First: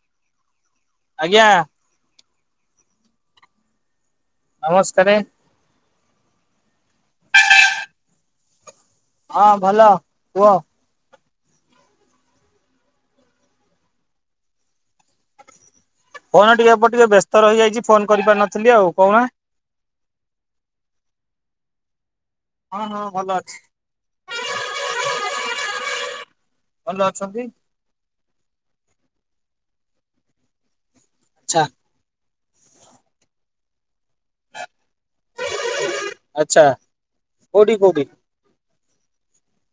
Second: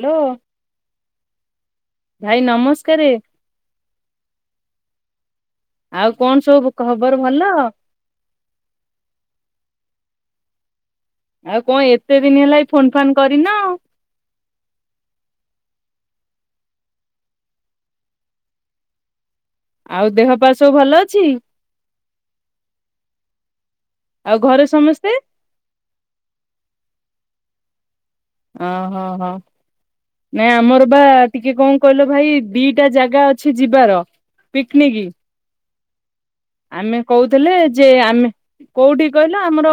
Hello ଆଜ୍ଞା। ଭାଇ ନମସ୍କାରେ। ନମସ୍କାରେ। ଆଉ କଣ ସବୁ ଖବର ଭଲ? ହଁ ଭଲ କୁହ। ଆଉ କଣ ଏତେ ଦିନ ହେଲା ଏ ଫୋନ ଫାନ୍ କରିନ? କ ଟିକେ ଏପଟ ଟିକେ ବ୍ୟସ୍ତ ରହିଯାଇଛି ଫୋନ କରିପାରି ନଥିଲି ଆଉ କଉନା। ଆଉ ଦେହ ପା ସବୁ ଭଲ ଅଛି? ହଁ ହଁ ଭଲ ଅଛି ଆଉ ଘରେ ସମସ୍ତେ? ଭଲ ଅଛନ୍ତି। ହଁ ହଁ ହଁ ନାଇ ଆମର ବା ଟିକେ ଆଛା କଣ କହିଲ ଭାଇ। ଦିଟା ଜାଗା ଅଛି ଯିବାର ପିକନିକି। [unintelligible] ଆମେ କହୁଥିଲେ କୋଉଠି ଯେ କୋଉଠି ଆମେ। କୋଉଠି କହିଲ ଆମର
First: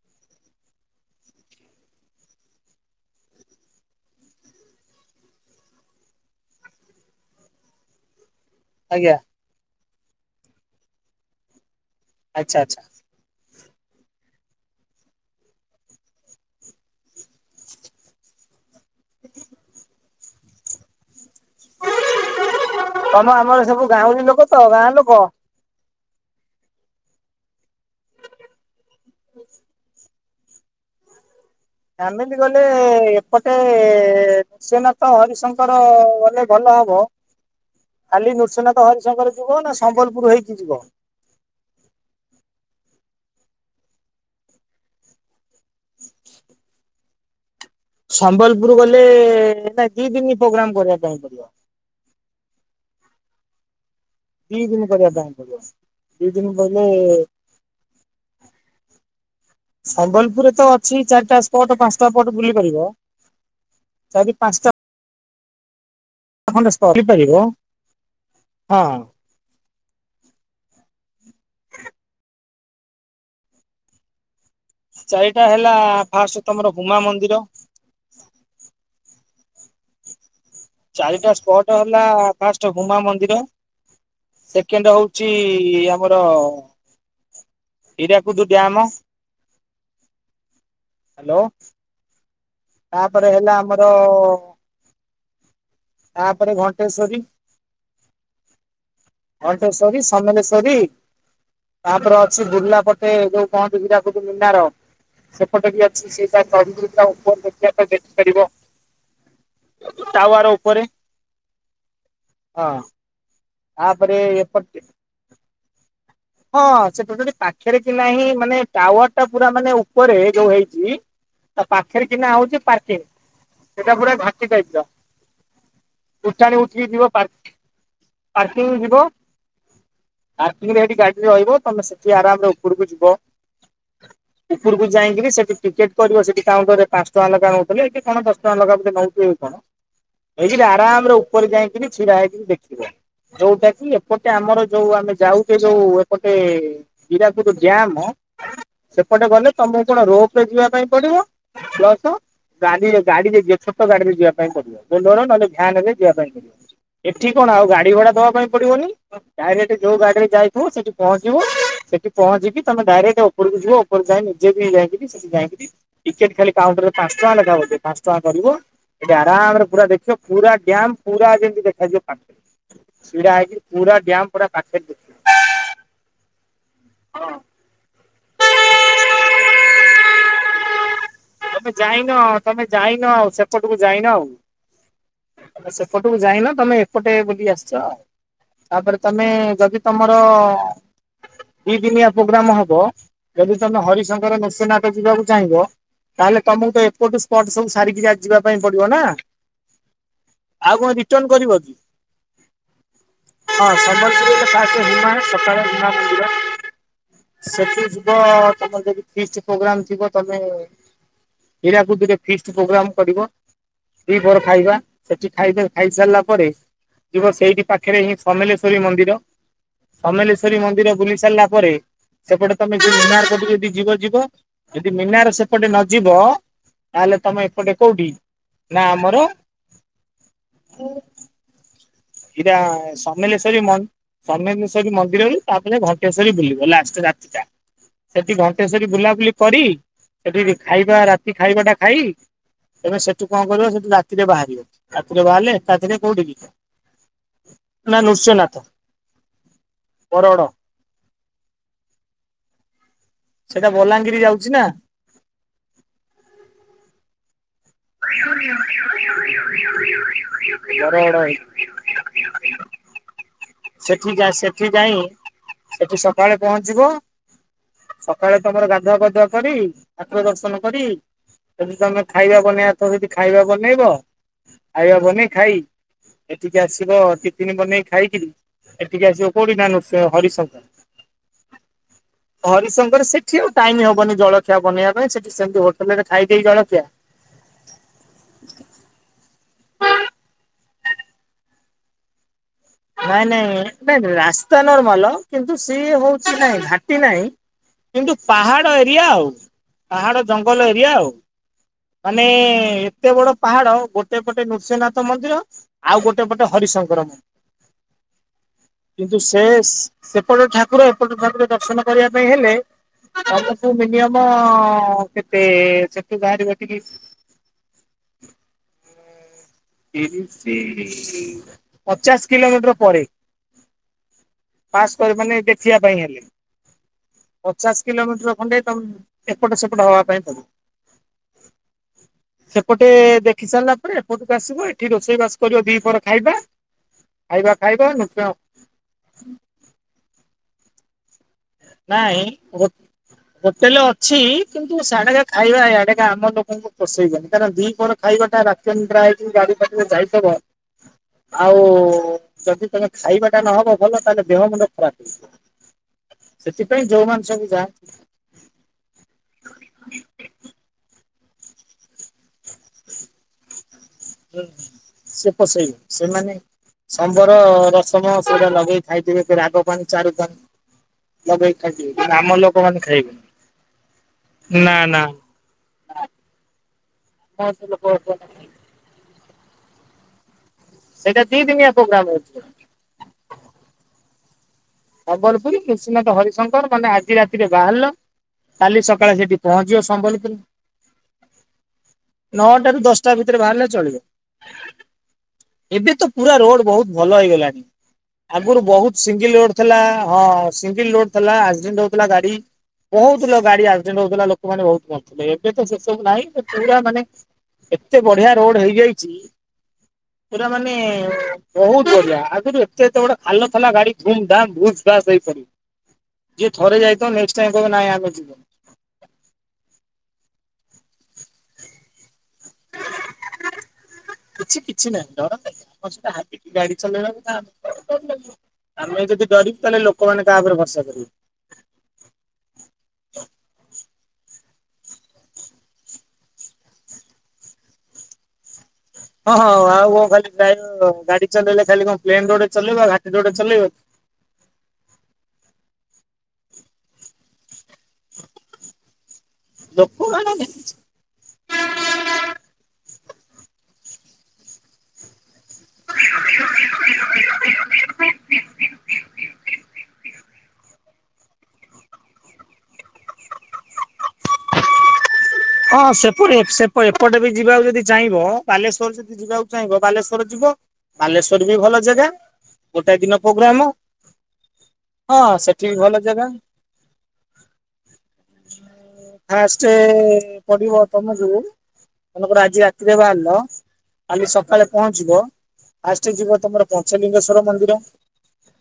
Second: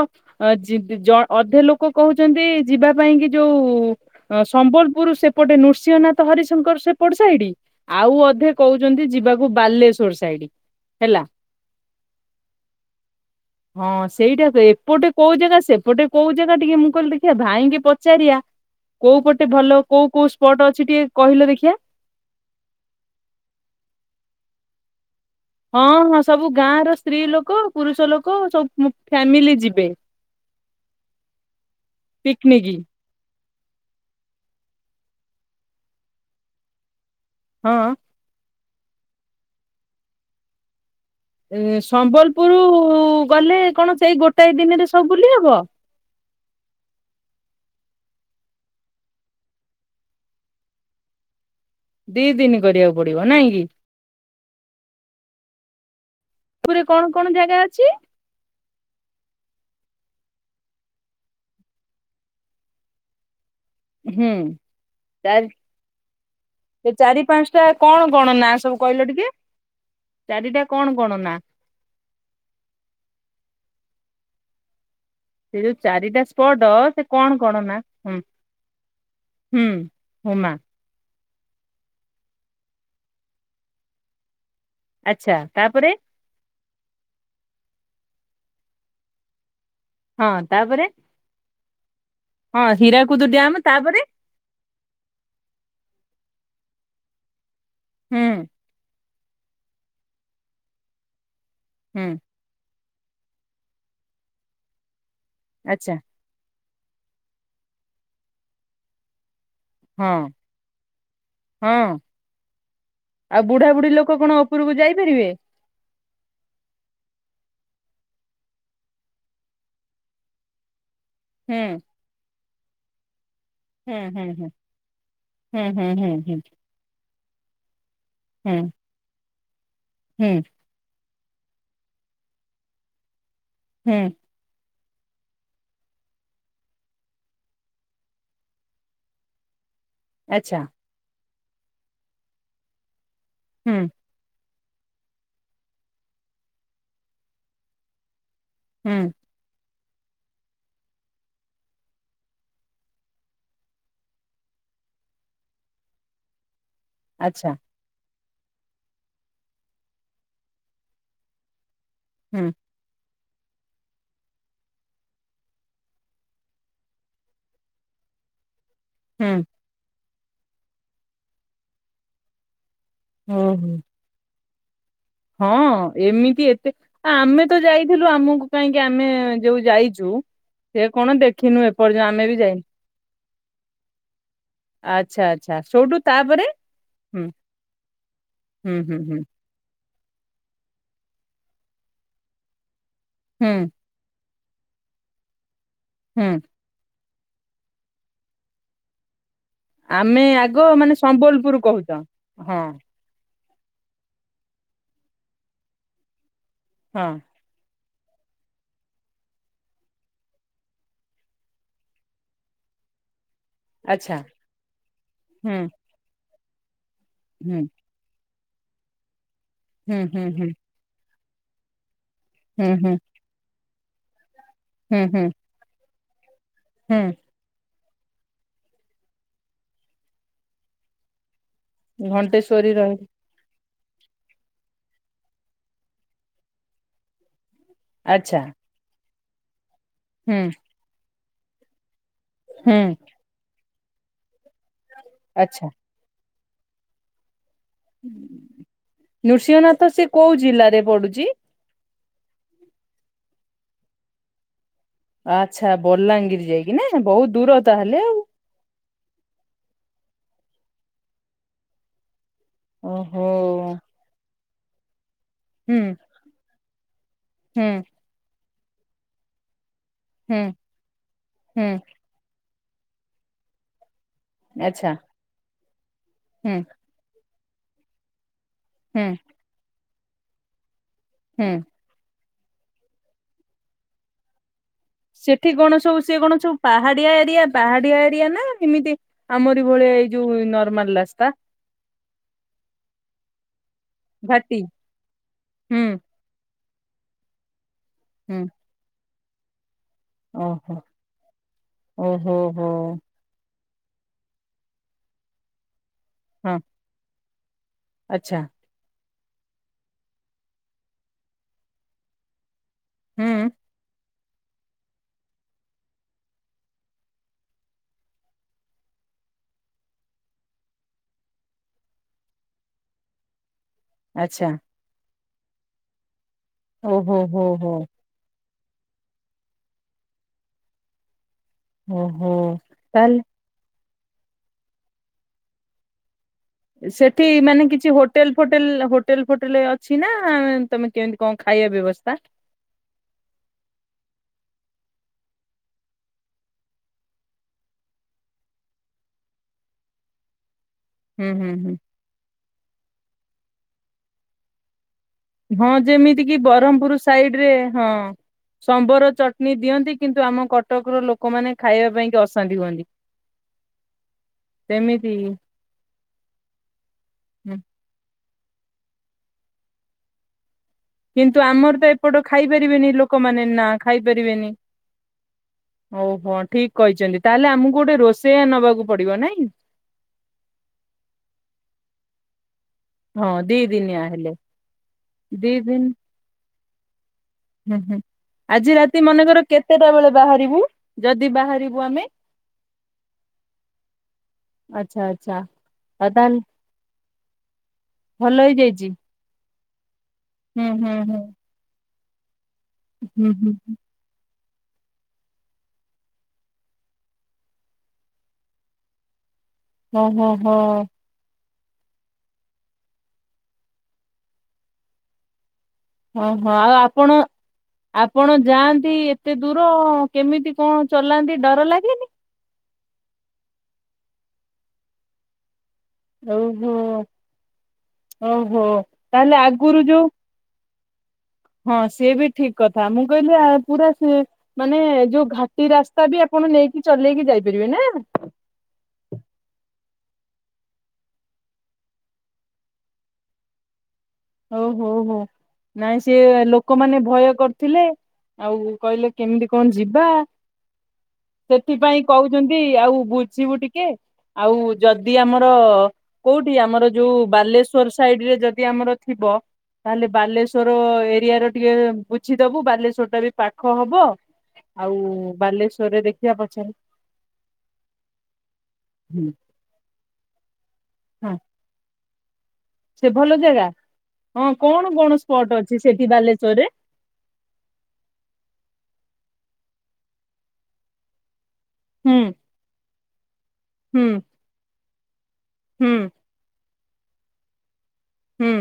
ଯି ଜ ଅଧେ ଲୋକ କହୁଛନ୍ତି ଯିବା ପାଇଁ କି ଯୋଉ। ସମ୍ବଲପୁର ସେପଟେ ନୃସିଂହନାଥ ହରିଶଙ୍କର ସେପଟେ ସାଇଡ ଆଉ ଅଧେ। କହୁଛନ୍ତି ଆଜ୍ଞା ଯିବାକୁ ବାଲେଶ୍ଵର ସାଇଡ୍ ହେଲା। ଆଛା ଆଚ୍ଛା। ହଁ ସେଇଟା ପେ ଏପଟେ କୋଉ ଜାଗା ସେପଟେ କୋଉ ଜାଗା ଟିକେ ମୁଁ କହିଲି ଦେଖିବା ଭାଇଙ୍କି ପଚାରିବା। [unintelligible] କୋଉ ପଟେ ଭଲ କୋଉ କୋଉ ସ୍ପଟ ଅଛି ଟିକେ। କହିଲ ଦେଖିଆ ତମ ଆମର ସବୁ ଗାଉଁଲି ଲୋକ ତ ଗାଁ ଲୋକ। ହଁ ହଁ ସବୁ ଗାଁ ର ସ୍ତ୍ରୀ ଲୋକ ପୁରୁଷ ଲୋକ ସବୁ କ ଫ୍ୟାମିଲି ଯିବେ। ଆମେ ବି ଗଲେ। ପିକନିକ ଗୋଟେ ସେନାଥ ହରିଶଙ୍କର ଗଲେ ଭଲ ହବ। ହଁ ଖାଲି ନୃସିଂନାଥ ହରିଶଙ୍କର ଯିବ ନା ସମ୍ବଲପୁର ହେଇକି ଯିବ? ଏ ସମ୍ବଲପୁର ଗଲେ କଣ ସେଇ ଗୋଟାଏ ଦିନରେ ସବୁ ବୁଲି ହବ? ସମ୍ବଲପୁର ଗଲେ ନାଇ ଦି ଦିନ ପ୍ରୋଗ୍ରାମ କରିବା ପାଇଁ ପଡିବ। ଦି ଦିନ କରିବାକୁ ପଡିବ ନାଇଁ କି? ଦି ଦିନ କରିବା ପାଇଁ ପଡିବ। ଦୁଇ ଦିନ ପୁରୀରେ ବଲେ। କଣ କଣ ଜାଗା ଅଛି ସମ୍ବଲପୁରରେ ତ ଅଛି ଚାରିଟା ସ୍ପଟ ପାଞ୍ଚଟା ସ୍ପଟ ବୁଲି ପାରିବ। ହୁଁ ଚାରି ପାଞ୍ଚଟା। ଚାରି ଖଣ୍ଡେ ସ୍ପଟ ସେ ବୁଲି ଚାରି ପାରିବ ପାଞ୍ଚଟା କଣ କଣ ନା ସବୁ ହଁ କହିଲ ଟିକେ। ଚାରିଟା କଣ କଣ ନା? [unintelligible] ଚାରିଟା ସେ ହେଲା ଯୋଉ ଚାରିଟା ଫାଷ୍ଟ ସ୍ପଟ ତମର ହୁମା ସେ ମନ୍ଦିର କଣ କଣ ନା ହୁଁ? ହୁଁ ହମା। ଚାରିଟା ସ୍ପଟ୍ ହେଲା ଫାଷ୍ଟ ହୁମା ମନ୍ଦିର। ସେକେଣ୍ଡ ହଉଛି ଆଚ୍ଛା ତାପରେ ଆମର ହୀରାକୁଦୁ ଡ୍ୟାମ। ହଁ ତାପରେ ହ୍ୟାଲୋ ହଁ ହୀରାକୁଦ ତାପରେ ହେଲା ଡ୍ୟାମ ଆମର ତାପରେ ତାପରେ ଘଣ୍ଟେଶ୍ଵରୀ। ହୁଁ। ଘଣ୍ଟେଶ୍ଵରୀ ସମଲେଶ୍ଵରୀ ହୁଁ ତାପରେ ଅଛି ବୁର୍ଲାପଟ ସେ ଯୋଉ କୁହୋନ୍ତି ହୀରାକୁଦ ମୀନାର ସେପଟେ ବି ଆଚ୍ଛା ଅଛି ସେଇଟା ତ ଦିଟା ଉପ ଦେଖ ଦେଖିପାରିବ। ହଁ ଟାୱାର ଉପରେ ହଁ ହଁ ଆଉ ବୁଢ଼ା ବୁଢ଼ୀ ଲୋକ ତାପରେ କଣ ଉପରକୁ ଏପଟେ ଯାଇପାରିବେ? ହଁ ସେପଟେ ପାଖରେ କି ନାହିଁ ମାନେ ଟାୱାର ଟା ପୁରା ମାନେ ଉପରେ ଯୋଉ ହେଇଛି। ହୁଁ ତା ପାଖରେ କିନା ହଉଛି ପର୍କେଙ୍କି। ହୁଁ ସେଟା ପୁରା ହୁଁ ଘାଟି ଟାଇପ୍ ର ହୁଁ ହୁଁ ହୁଁ ହୁଁ ଉଠାଣି ଉଠିକି ଯିବ ପାର୍କ ହୁଁ ହୁଁ ପାର୍କିଂ ଯିବ ହୁଁ ପାର୍କିଂରେଠି ଗାଡ଼ି ରହିବ ତମେ ସେଠି ଆରାମରେ ଉପରକୁ ଯିବ। ହୁଁ। ଉପରକୁ ଯାଇକିରି ସେଠି ଟିକେଟ୍ କରିବ ସେଠି କାଉଣ୍ଟରରେ ପାଞ୍ଚ ଟଙ୍କା ଲେଖି ନେଉଥିଲେ କଣ ଦଶ ଟଙ୍କା ଲେକି ବଧେ ନେଉଥିବେ କି କଣ। ଆଚ୍ଛା ହେଇି ଆରାମରେ ଉପରେ ଯାଇକରି ଛିଡା ହେଇକି ଦେଖିବ ଯୋଉଟା ହୁଁ କି ଏପଟେ ଆମର ଯୋଉ ଆମେ ଯାଉଛେ ଯୋଉ ଏପଟେ ହୀରାକୁଦ ଡ୍ୟାମ। ହୁଁ ସେପଟେ ଗଲେ ତମକୁ କଣ ରୋପ ରେ ଯିବା ପାଇଁ ପଢ଼ିବ ପ୍ଲସ ଗାଡ଼ିରେ ଗାଡ଼ିରେ ଯେ ଛୋଟ ଗାଡ଼ି ରେ ଯିବା ପାଇଁ ପଡିବ ବୋଲର ନହେଲେ ଭ୍ୟାନ ରେ ଯିବା ପାଇଁ ପଡିବ। ଏଠି ଆଚ୍ଛା କଣ ଆଉ ଗାଡି ଭଡା ଦବା ପାଇଁ ପଡିବନି ଡାଇରେକ୍ଟ ଯୋଉ ଗାଡିରେ ଯାଇଥିବ ସେଠି ପହଞ୍ଚିବୁ ସେଠି ହୁଁ ପହଞ୍ଚିକି ତମେ ଡାଇରେକ୍ଟ ଉପୋ ଉପରକୁ ଯ ଉପ ଯାଇ ନିଜେ ବି ଯାଇକଠି ଯାଇକିରି ଟିକେଟ ଖାଲି କାଉଣ୍ଟର ପାଞ୍ଚ ଟଙ୍କା ଲକା ବଧେ ପାଞ୍ଚ ଟଙ୍କା। ଉଠିବ ହୁଁ ଆରାମରେ ପୁର ଦେଖିବ ପୁରା ଡ୍ୟାମ ପୁରା ଯେମତି ଦେଖାଯିବ ପାଣି। ଛିଡ଼ା ହେଇକି ଓହୋ ପୁରା ଡ୍ୟାମ ପୁରା ପାଖରେ ଦେଖିବ। ହଁ ଏମିତି ଏତେ ଆମେ ତ ଯାଇଥିଲୁ। ଆମକୁ କାହିଁକି ଆମେ ଯୋଉ ଯାଇଛୁ। ସେ କଣ ଦେଖିନୁ ତମେ ଏପର୍ଯ୍ୟନ୍ତ ଯାଇନ ଆମେ ବି ଯାଇନୁ ତମେ ଯାଇନ ଆଉ ସେପଟକୁ ଯାଇନ ଆଉ। ଆଚ୍ଛା ଆଚ୍ଛା ସୋଉଠୁ ସେପଟକୁ ତାପରେ ଯାଇନ ତମେ ଏପଟେ ହୁଁ ବୁଲି ଆସିଛ ଆଉ। ହୁଁ ହୁଁ ତାପରେ ହୁଁ ତମେ ଯଦି ତମର ଦି ଦିନିଆ ପଗ୍ରାମ ହବ ହୁଁ ଯଦି ତମେ ହରିଶଙ୍କର ନୃସିଂହନାଥ ଯିବାକୁ ଚାହିଁବ ହୁଁ ତାହେଲେ ତମକୁ ତ ଏପଟୁ ସ୍ପଟ ସବୁ ସାରିକି ଯାଇ ଯିବା ପାଇଁ ପଡିବ ନା। ଆମେ ଆଗ ଆଉ କଣ ମାନେ ରିଟର୍ଣ କରିବ ସମ୍ବଲପୁର କି? କହୁଛ ହଁ। ହଁ ସମଲପୁରୀ ତ ତା ହିମା ସକାଳ ହିମା ମନ୍ଦିର ହଁ ସେଠି ଯିବ ତମର ଯଦି ଫିଷ୍ଟ୍ ପ୍ରୋଗ୍ରାମ ଥିବ ତମେ ହୀରାକୁଦରେ ଫିଷ୍ଟ ପ୍ରୋଗ୍ରାମ କରିବ। ଆଚ୍ଛା ଦି ପହର ଖାଇବା ସେଠି ହୁଁ ଖାଇବା ଖାଇସାରିଲା ପରେ ଯିବ ହୁଁ ସେଇଠି ପାଖରେ ହିଁ ସମଲେଶ୍ଵରୀ ମନ୍ଦିର ହୁଁ ହୁଁ ହୁଁ ସମଲେଶ୍ଵରୀ ମନ୍ଦିର ବୁଲି ସାରିଲା ପରେ ସେପଟୁ ହୁଁ ତମେ ଯଦି ହୁଁ ମିନାର ପଟେ ଯଦି ଯିବ ଯିବ ଯଦି ହୁଁ ହୁଁ ମିନାର ସେପଟେ ନ ଯିବ। ହୁଁ ତାହେଲେ ତମେ ଏପଟେ କୋଉଠି ନା ଆମର ହିରା ଘଣ୍ଟେଶ୍ଵରୀ ରହିଲେ ସମଲେଶ୍ୱରୀ ମନ୍ ସମଲେଶ୍ୱରି ମନ୍ଦିରରୁ ତାପରେ ଘଣ୍ଟେଶ୍ଵରୀ ବୁଲିବ ଲାଷ୍ଟ ରାତିଟା। ସେଠି ଆଚ୍ଛା ଘଣ୍ଟେଶ୍ଵରୀ ବୁଲାବୁଲି କରି ହୁଁ ସେଠି ଖାଇବା ରାତି ଖାଇବା ଟା ଖାଇ। ହୁଁ ତେବେ ସେଠୁ କଣ କରିବ ସେଠୁ ରାତିରେ ବାହାରିବ ରାତିରେ ବାହାରିଲେ ଆଚ୍ଛା ରାତିରେ କୋଉଠି କି ହ [unintelligible] ନୃସିଂହନାଥ ସେ କୋଉ ବରଗଡ। ଜିଲ୍ଲାରେ ପଡୁଛି? ସେଇଟା ବଲାଙ୍ଗିରି ଯାଉଛି ନା। ଆଚ୍ଛା ବଲାଙ୍ଗୀର ଯାଇକି ନା ବହୁତ ଦୂର। ତାହେଲେ ଆଉ [unintelligible] ଓ ସେଠି ଯା ସେଠି ଯାଇ ହୁଁ ସେଠି ସକାଳେ ପହଞ୍ଚିବ। ହୁଁ। ସକାଳେ ତମର ଗାଧୁଆ ପାଧୁଆ କରି ଠାକୁର ହୁଁ ଦର୍ଶନ କରି ହୁଁ ଯଦି ତମେ ଖାଇବା ବନେଇଆ ହ ଯଦି ଖାଇବା ବନେଇବ ଆଚ୍ଛା ଖାଇବା ବନେଇ ଖାଇ ହୁଁ ଏଠିକି ଆସିବ ତି ଇନି ବନେଇ ଖାଇକିରି ହୁଁ ଏଠିକି ଆସିବ କୋଉଠି ନା ନୃସିଂ ହରିଶ ହୁଁ। ହରିଶଙ୍କର ସେଠି ଆଉ ଟାଇମ ହବନି ଜଳ ସେଠି କଣ ସବୁ ସିଏ କଣ ସବୁ ଜଳଖିଆ ପାହାଡିଆ ଏରିଆ ପାହାଡିଆ ଏରିଆନା ଏମିତି ଆମରି ଭଳିଆ ଏ ଯଉ ନର୍ମାଲ୍ ରାସ୍ତା। ନାଇଁ ନାଇଁ ନାଇଁ ରାସ୍ତା ଘାଟି ନର୍ମାଲ କିନ୍ତୁ ସିଏ ହୁଁ ହଉଛି ନାଇଁ ଘାଟି ନାହିଁ। କିନ୍ତୁ ହୁଁ ପାହାଡ ଏରିଆ ଆଉ। ପାହାଡ ଜଙ୍ଗଲ ଓହୋ ଏରିଆ ଆଉ ମାନେ ଓହୋ ହୋ ଏତେ ବଡ ପାହାଡ। ଗୋଟେ ପଟେ ନୃସିିଂହନାଥ ମନ୍ଦିର ଆଉ ଗୋଟେ ପଟେ ହଁ ହରିଶଙ୍କରମ ଆଚ୍ଛା। କିନ୍ତୁ ସେ ସେପଟ ଠାକୁର ଏପଟ ଠାକୁର ଦର୍ଶନ କରିବା ପାଇଁ ହେଲେ ହୁଁ ତମକୁ ମିନିମମ୍ ତମ କେତେ ସେଠୁ ବାହାରିବ ଟିକି ତିରିଶି ପଚାଶ କିଲୋମିଟର ପରେ। ଆଚ୍ଛା ପାସ୍ କରି ମାନେ ଦେଖିବା ପାଇଁ ହେଲେ। ଓ ହୋ ହୋ ହୋ। ମୁଣ୍ଡେ ତମ ଏପଟ ସେପଟ ହବା ପାଇଁ ପଡ଼ିବ। ଓହୋ ସେପଟେ ତାହେଲେ ଦେଖିସାଇଲା ରେ ଏପଟକୁ ଆସିବ ଏଠି ରୋଷେଇ ବାସ କରିବ ଦି ପହର ଖାଇବା। ସେଠି ଖାଇବା ମାନେ ଖାଇବା କିଛି ନୃସିଂହ ହୋଟେଲ ଫୋଟେଲ ହୋଟେଲ ଫୋଟେଲ ଅଛି ନା ତମେ କେମିତି କଣ ଖାଇବା ବ୍ୟବସ୍ଥା ନାଇଁ ହୋଟ୍ ହୋଟେଲେ ଅଛି। କିନ୍ତୁ ସେଆଡେ ଖାଇବା ଇଆଡେ କା ଆମ ଲୋକଙ୍କୁ ପୋଷେଇବନି କାରଣ ଦି ପହର ଖାଇବାଟା ରାତି ଅନିଦ୍ରା ହେଇକି ଯା [unintelligible] ଯାଇଥିବ। ହୁଁ ହୁଁ ଆଉ ହୁଁ ଯଦି ତମେ ଖାଇବାଟା ନହବ ଭଲ ତାହେଲେ ଦେହ ମୁଣ୍ଡ ଖରାପ। ହଁ ଯେମିତି କିି ସେଥିପାଇଁ ବରମ୍ପୁର ଯୋଉମାନେ ସାଇଡ୍ ସବୁ ରେ ଯାଆନ୍ତି ହଁ। ସମ୍ବର ଚଟଣୀ ଦିଅନ୍ତି କିନ୍ତୁ ଆମ କଟକ ର ଲୋକ ଲୋକମାନେ ଖାଇବା ପାଇଁ କି ଅଶାନ୍ତି ହୁଅନ୍ତି। ହ ସେମିତି ସେ ପୋଷେଇବେ ସେମାନେ ସମ୍ବର ହୁଁ। ରସମ ସେଟା ଲଗେଇ ଖାଇଥିବେ ରାଗ ପାନି ଚାରୁ ପା କିନ୍ତୁ ଆମର ତ ଏପଟ ଖାଇ ପାରିବେନି ଖାଇବେନି। ଲୋକମାନେ ନା ଖାଇ ପାରିବେନି। ନା ନା। ଓହୋ ଠିକ କହିଛନ୍ତି ତାହେଲେ ଆମ ଆମକୁ ଲୋକ ଗୋଟେ ରୋଷେଇଆ ନବାକୁ ପଡିବ ନାଇଁ। ସେଇଟା ଦି ଦିନିଆ ପ୍ରୋଗ୍ରାମ ଅଛି। ହଁ ଦି ଦିନିଆ ହେଲେ ଦି ସମ୍ବଲପୁରୀ ଦିନ କୃଶିନାଥ ହରିଶଙ୍କର ମାନେ ଆଜି ରାତିରେ ହୁଁ ବାହାରିଲ। ହୁଁ ଆଜି କାଲି ରାତି ସକାଳେ ସେଠି ମନେକର ପହଞ୍ଚିବ କେତେଟା ବେଳେ ସମ୍ବଲପୁର ବାହାରିବୁ ଯଦି ବାହାରିବୁ ଆମେ ନଅଟା ରୁ ଦଶଟା ଭିତରେ ବାହାରିଲେ ଚଳିବ ଆଚ୍ଛା ଆଚ୍ଛା ଏବେ ତ ଆଉ ପୁରା ତାହେଲେ ରୋଡ ବହୁତ ଭଲ ହେଇଗଲାଣି ଭଲ ଆଗରୁ ହେଇଯାଇଛି ବହୁତ ସିଙ୍ଗଲ ରୋଡ ଥିଲା ହଁ ହୁଁ ସିଙ୍ଗଲ ହୁଁ ରୋଡ ହୁଁ ଥିଲା ଆକ୍ସିଡେନ୍ଟ୍ ଗାଡି ହୁଁ କହୁଥିଲା ଗାଡି ହୁଁ ଆକ୍ସିଡେଣ୍ଟ୍ ହଉଥିଲା। ମାନେ ବହୁତ ମରୁଥିଲେ ଏବେ ତ ସେ ସବୁ ନାହିଁ ପୁରା ମାନେ ଏତେ ବଢିଆ ରୋଡ ହେଇଯାଇଛି ଓହୋ ପୁରା ହୋ ମାନେ ବହୁତ ବଢିଆ ଆଗରୁ ଏତେ ଏତେ ବଡ଼ ଖାଲ ଥିଲା ଗାଡି ଦୁମ୍ ଦାମ୍ ଭୁସ୍ ଫାସ ହେଇ ପଡୁଥିଲା। ହଁ ହୋ ଆଉ ଆପଣ କହିବ ନାଇଁ ଆମେ ଯିବୁ। ଆପଣ ଯାଆନ୍ତି ଏତେ ଦୂର ଅ। କେମିତି କଣ ଚଲାନ୍ତି ଡର ଲାଗେନି। କିଛି କିଛି ନାହିଁ ଡର କାଇଁ? ହାତୀକି ଓହୋ ଗାଡି ଚଲେଇଲା [unintelligible] ଡର ଲାଗିବ। ଓହୋ ଆମେ ଯଦି ତାହେଲେ ଡିରିବୁ ତାହେଲେ ଆଗରୁ ଯୋଉ ଲୋକମାନୋନ କାହାରେ ଭର୍ସା ହଁ ସିଏ ବି ଠିକ୍‌ କଥା ମୁଁ କହିଲି ଆ ପୁରା ସେ ମାନେ ଯୋଉ ଘାଟି ରାସ୍ତା ବି ଆପଣ ନେଇକି ଚଲେଇକି ଯାଇପାରିବେ ନା। ହଁ ହଁ ଆଉ କଣ ଖାଲି ଡ୍ରାଇଭର ଗାଡି ଚଲେଇଲେ ଖାଲି କଣ ପ୍ଲେନ୍‌ ରୋଡ ଚଲେଇବା ଘାଟି ରୋଡ ଚଲେଇବ ଓ ହୋଉ ହୋଉ ନାଇଁ ସେ ଲୋକମାନେ ଭୟ କରିଥିଲେ ଆଉ କହିଲେ କେମିତି କଣ ଯିବା ଲୋକମାନେ ସେଥିପାଇଁ କହୁଛନ୍ତି ଆଉ ଆସିବୁ ଟିକେ ଆଉ ଯଦି ଆମର ର କୋଉଠି ଆମର ଯୋଉ ବାଲେଶ୍ଵର ସାଇଡ୍‌ ରେ ଯଦି ଆମର ଥିବ ତାହେଲେ ବାଲେଶ୍ଵର ଏରିଆ ର ଟିକେ ବୁଝିଦବୁ ବାଲେଶ୍ଵର ଟା ବି ପାଖ ହବ। ଆଉ ହଁ ବାଲେଶ୍ଵରରେ ଦେଖିବା ସେପଟେ ପଛରେ ଏପଟେ ବି ଯିବାକୁ ଯଦି ଚାହିଁବ ବାଲେଶ୍ଵର ଯଦି ହଁ ଯିବାକୁ ଚାହିଁବ ବାଲେଶ୍ଵର ଯିବ। ବାଲେଶ୍ଵର ବି ଭଲ ଜାଗା ଗୋଟା ସେ ଦିନ ଭଲ ପ୍ରୋଗ୍ରାମ। ଜାଗା। ହଁ କଣ କଣ ହଁ ସ୍ପଟ ବି ଅଛି ଭଲ ସେଠି ଜାଗା। ବାଲେଶ୍ଵରରେ? [inaudible] ଫାଷ୍ଟ ପଡିବ ତମ ଯୋଉ ହୁଁ ତମେକର ଆଜି ରାତିରେ ବାହାରିଲ ହୁଁ କାଲି ସକାଳେ ପହଞ୍ଚିବ ହୁଁ ଆଷ୍ଟ ଯିବ ତମର ପଞ୍ଚଲିଙ୍ଗେଶ୍ଵର ମନ୍ଦିର। ହୁଁ।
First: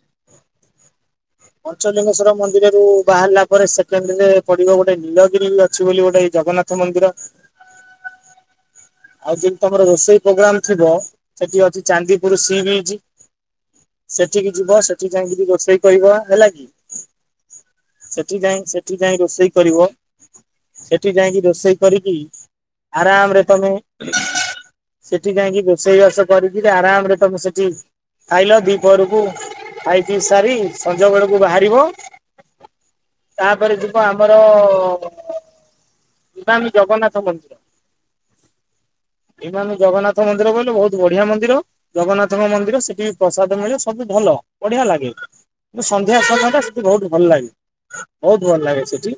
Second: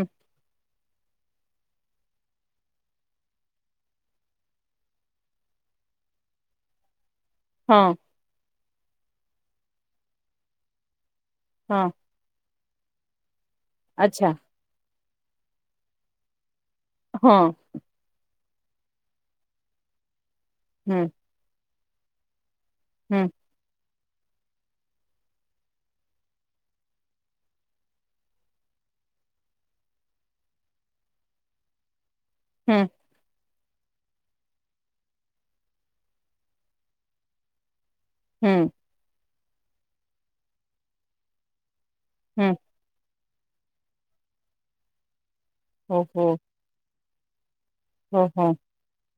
ପଞ୍ଚଲିଙ୍ଗେଶ୍ଵର ମନ୍ଦିର ରରୁ ବାହାରିଲା ପରେ ସେକେଣ୍ଡରେ ପଡିବ ଗୋଟେ ନୀଳଗିରି ଅଛି ବୋଲି ଗୋଟେ ଜଗନ୍ନାଥ ମନ୍ଦିର। ହଁ। ଆଉ ଯିମ୍ ତି ତମର ରୋଷେଇ ପ୍ରୋଗ୍ରାମ ଥିବ ସେଠି ଅଛି ହଁ ଚାନ୍ଦିପୁର ସି ବିଜ ଆଚ୍ଛା ସେଠିକି ଯିବ ସେଠିକି ଯାଇକି ରୋଷେଇ କରିବ ହେଲା କି? ହଁ। ସେଠି ଯାଇ ସେଠି ଯାଇ ରୋଷେଇ କରିବ ହୁଁ ସେଠି ଯାଇକି ରୋଷେଇ କରିକି ହୁଁ ଆରାମରେ ତମେ ସେଠି ଯାଇଁକି ଘୋଷେଇବାସ କରିକି ଆରାମ ରେ ତମେ ସେଠି ଖାଇଲ ଦି ପହରକୁ ଖାଇି ସାରି ସଞ୍ଜବଳକୁ ବାହାରିବ। ହୁଁ। ତାପରେ ଯିବ ଆମର ସ୍ୱାମୀ ଜଗନ୍ନାଥ ମନ୍ଦିର। ହୁଁ। ଏଇମାନେ ଜଗନ୍ନାଥ ମନ୍ଦିର କହିଲ ବହୁତ ବଢିଆ ମନ୍ଦିର ଜଗନ୍ନାଥଙ୍କ ହୁଁ ମନ୍ଦିର ସେଠି ପ୍ରସାଦ ମିଳଳେ ସବୁ ଭଲ ବଢିଆ ଲାଗେ କିନ୍ତୁ ସନ୍ଧ୍ୟା ଓହୋ ସନ୍ଧ୍ୟା ସେଠି ବହୁତ ଭଲ ଲାଗେ। ବହୁତ ଓହୋ ଭଲ ଲାଗେ ସେଠି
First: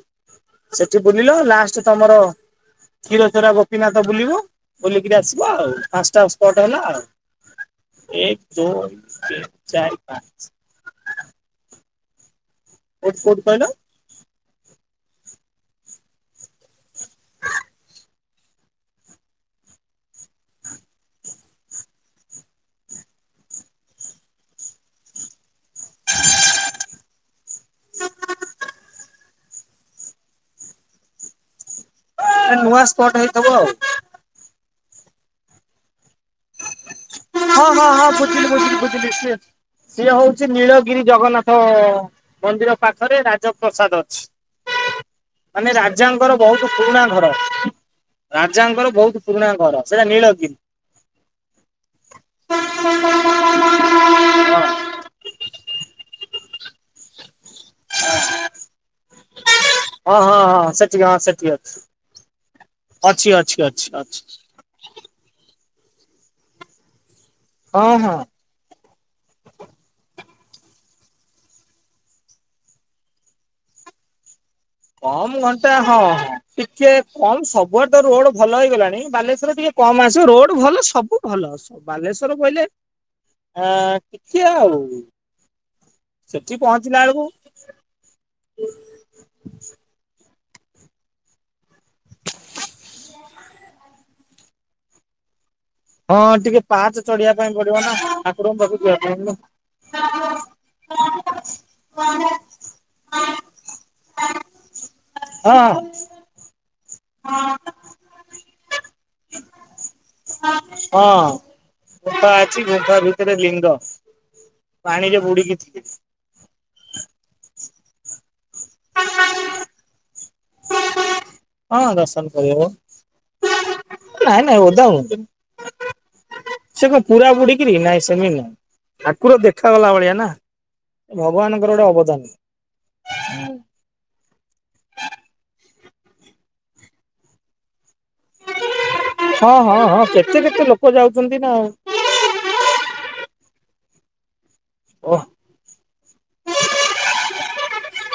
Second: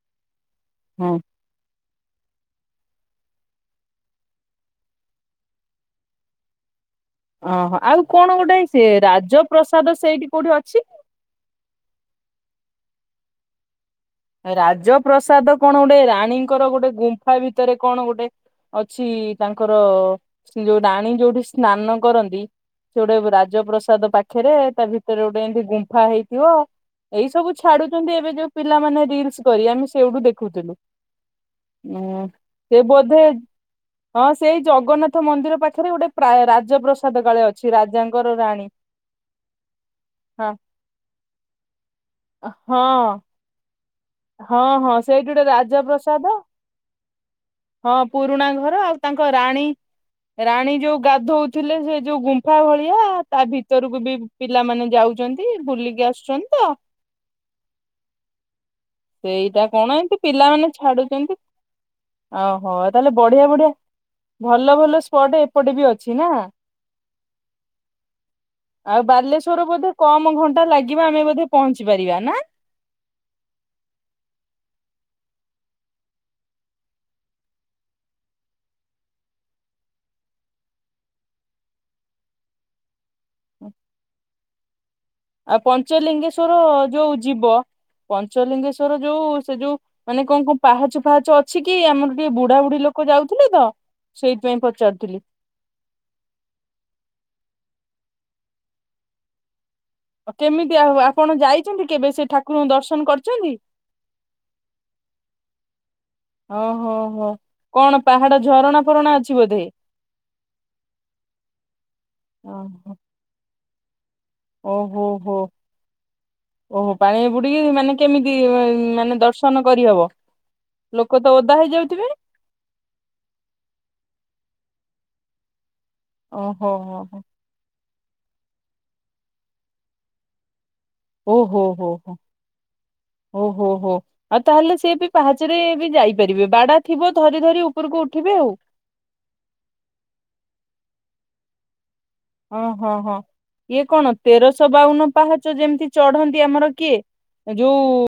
ସେଠି ହଁ ବୁଲିଲ ଲାଷ୍ଟ ତମର କ୍ଷୀର ଚୋରା ଗୋପୀନାଥ ବୁଲିବ ବୁଲିକିରି ଆସିବ ଆଉ ପାଞ୍ଚଟା ସ୍ପଟ ହେଲା ଆଉ। ଓହୋ ଆଉ କଣ ଏକ ଗୋଟେ ସେ ଦୁଇ ତିନି ଚାରି ରାଜପ୍ରସାଦ ସେଇଠି ପାଞ୍ଚ କୋଉଠି ଅଛି? ଏଇଠି ସେଇଠି କଣ? ରାଜପ୍ରସାଦ କଣ ଗୋଟେ ରାଣୀଙ୍କର ଗୋଟେ ଗୁମ୍ଫା ଭିତରେ କଣ ଗୋଟେ ଅଛି ତାଙ୍କର ଯୋଉ ଡାଣୀ ଯୋଉଠି ସ୍ନାନ କରନ୍ତି। ସେ ଗୋଟେ ରାଜପ୍ରସାଦ ପାଖରେ ତା ଭିତରେ ଗୋଟେ ଏମତି ଗୁମ୍ଫା ହେଇଥିବ। ଏଇ ସବୁ ଛାଡୁଛନ୍ତି ଏବେ ଯୋଉ ପିଲାମାନେ ରିଲସ କରି ଆମେ ସେଇଠୁ ଦେଖୁଥିଲୁ। ହୁଁ ନୂଆ ସେ ସ୍ପଟ ବୋଧେ ହେଇଥିବ ଆଉ। ହଁ ସେଇ ଜଗନ୍ନାଥ ମନ୍ଦିର ପାଖରେ ଗୋଟେ ରାଜ ପ୍ରସାଦ। ହଁ ହଁ ହଁ ବୁଝିଲି ବୁଝିଲି ବୁଝିଲି ସେ ସିଏ ହଉଛି ହଁ ନୀଳଗିରି ଜଗନ୍ନାଥ ମନ୍ଦିର ହଁ ପାଖରେ ରାଜପ୍ରସାଦ। ଅଛି। ହଁ ହଁ ସେଇଠି ଗୋଟେ ମାନେ ରାଜପ୍ରସାଦ। ରାଜାଙ୍କର ବହୁତ ପୁରୁଣା ଘର। ହଁ ପୁରୁଣା ଘର ରାଜାଙ୍କର ଆଉ ବହୁତ ତାଙ୍କ ପୁରୁଣା ରାଣୀ ଘର ସେଇଟା ନୀଳଗିରି ରାଣୀ ଯୋଉ ଗାଧଉ ଥିଲେ ସେ ଯୋଉ ଗୁମ୍ଫା ଭଳିଆ ତା ଭିତରକୁ ବି ପିଲାମାନେ ଯାଉଛନ୍ତି ବୁଲିକ ଆସୁଛନ୍ତି ତ [inaudible] ସେଇଟା କଣ ଏତି ହଁ ହଁ ହଁ ପିଲାମାନେ ସେଠି ହଁ ଛାଡୁଛନ୍ତି ସେଠି ଅଛି। ଓହୋ ତାହେଲେ ଅଛି ବଢିଆ ଅଛି ବଢିଆ ଅଛି ଅଛି ଭଲ ଭଲ ସ୍ପଟ ପଟେ ବି ଅଛି ନା? ହଁ ହଁ। ଆଉ ବାଲେଶ୍ଵରରୁ ବୋଧେ କମ ଘଣ୍ଟା ଲାଗିବ ଆମେ ବୋଧେ ପହଞ୍ଚି ପାରିବା ନା! କମ ଘଣ୍ଟା ହଁ ହଁ ଟିକେ କମ ସବୁଆଡେ ତ ରୋଡ ଭଲ ହେଇଗଲାଣି ବାଲେଶ୍ଵରରେ ଟିକେ ହଁ ମାସ ରୋଡ ଭଲ ସବୁ ଭଲ ବାଲେଶ୍ଵର କହିଲେ ଆ କିଛି ଆଉ ଆଉ ସେଠି ପଞ୍ଚଲିଙ୍ଗେଶଵର ପହଞ୍ଚିଲା ଯୋଉ ବେଳକୁ ଯିବ ପଞ୍ଚଲିଙ୍ଗେଶ୍ଵର ଯୋଉ ସେ ଯୋଉ ମାନ ମାନେ କଣ କଣ ପାହାଚ ଫାହାଚ ଅଛି କି ଆମର ଟିକେ ବୁଢା ବୁଢୀ ଲୋକ ଯାଉଥିଲେ ତ ସେଇଥିପାଇଁ ପଚାରୁଥିଲି ହଁ ଟିକେ ପାହାଚ ଚଢିବା ପାଇଁ ପଡିବ ନା ଠପରଙ୍କ ପାଖକୁ ଯିବା କେମିତି ଆ ଆପଣ ଯାଇଛନ୍ତି କେବେ ସେ ଠାକୁରଙ୍କୁ ଦର୍ଶନ କରିଛନ୍ତି? ହଁ। ଓ ହୋ କଣ ପାହାଡ ଝରଣା ଫରଣା ଅଛି ବୋଧେ? ହଁ ଗୁମ୍ଫା ଅଛି ଓହୋ ଗୁମ୍ଫା ଭିତରେ ଲିଙ୍ଗ ଓହୋ ପାଣିରେ ହୋ ବୁଡିକି ଥିବେ ଓହୋ ପାଣି ପୁଡି ଗ ମାନେ କେମିତି ମାନେ ଦର୍ଶନ କରିହବ? କତେ ଓଦା ହଁ ହେଇଯାଉଥିବେ ଦର୍ଶନ କରିହବ। ନାଇଁ ନାଇଁ ଓଦା ହ ଓହୋ ସେ କଣ ହୋ ହୋ ପୁରା ବୁଡିକରି ନାଇଁ ସେମିତି ନଁ ଠାକୁର ଦେଖାଗଲା ଭଳିଆ ନା ଓହୋ ଭଗବାନଙ୍କର ଗୋଟେ ହୋ ହୋ ଅବଦାନ ଓହୋ ହୋ ଆଉ ତାହେଲେ ସ ବି ପାହାଚରେ ଯାଇପାରିବେ ବାଡା ଥିବ ଧରି ଧରି ଉପରକୁ ଉଠିବେ ଆଉ। ହଁ ହଁ ହଁ କେତେ କେତେ ଲୋକ ଯାଉଛନ୍ତି ନା? ଓହଁ ହଁ ଇଏ କଣ ତେରଶହ ବାଉନ ଓ ପାହାଚ ଯେମିତି ଚଢନ୍ତି ଆମର କିଏ ଯୋଉ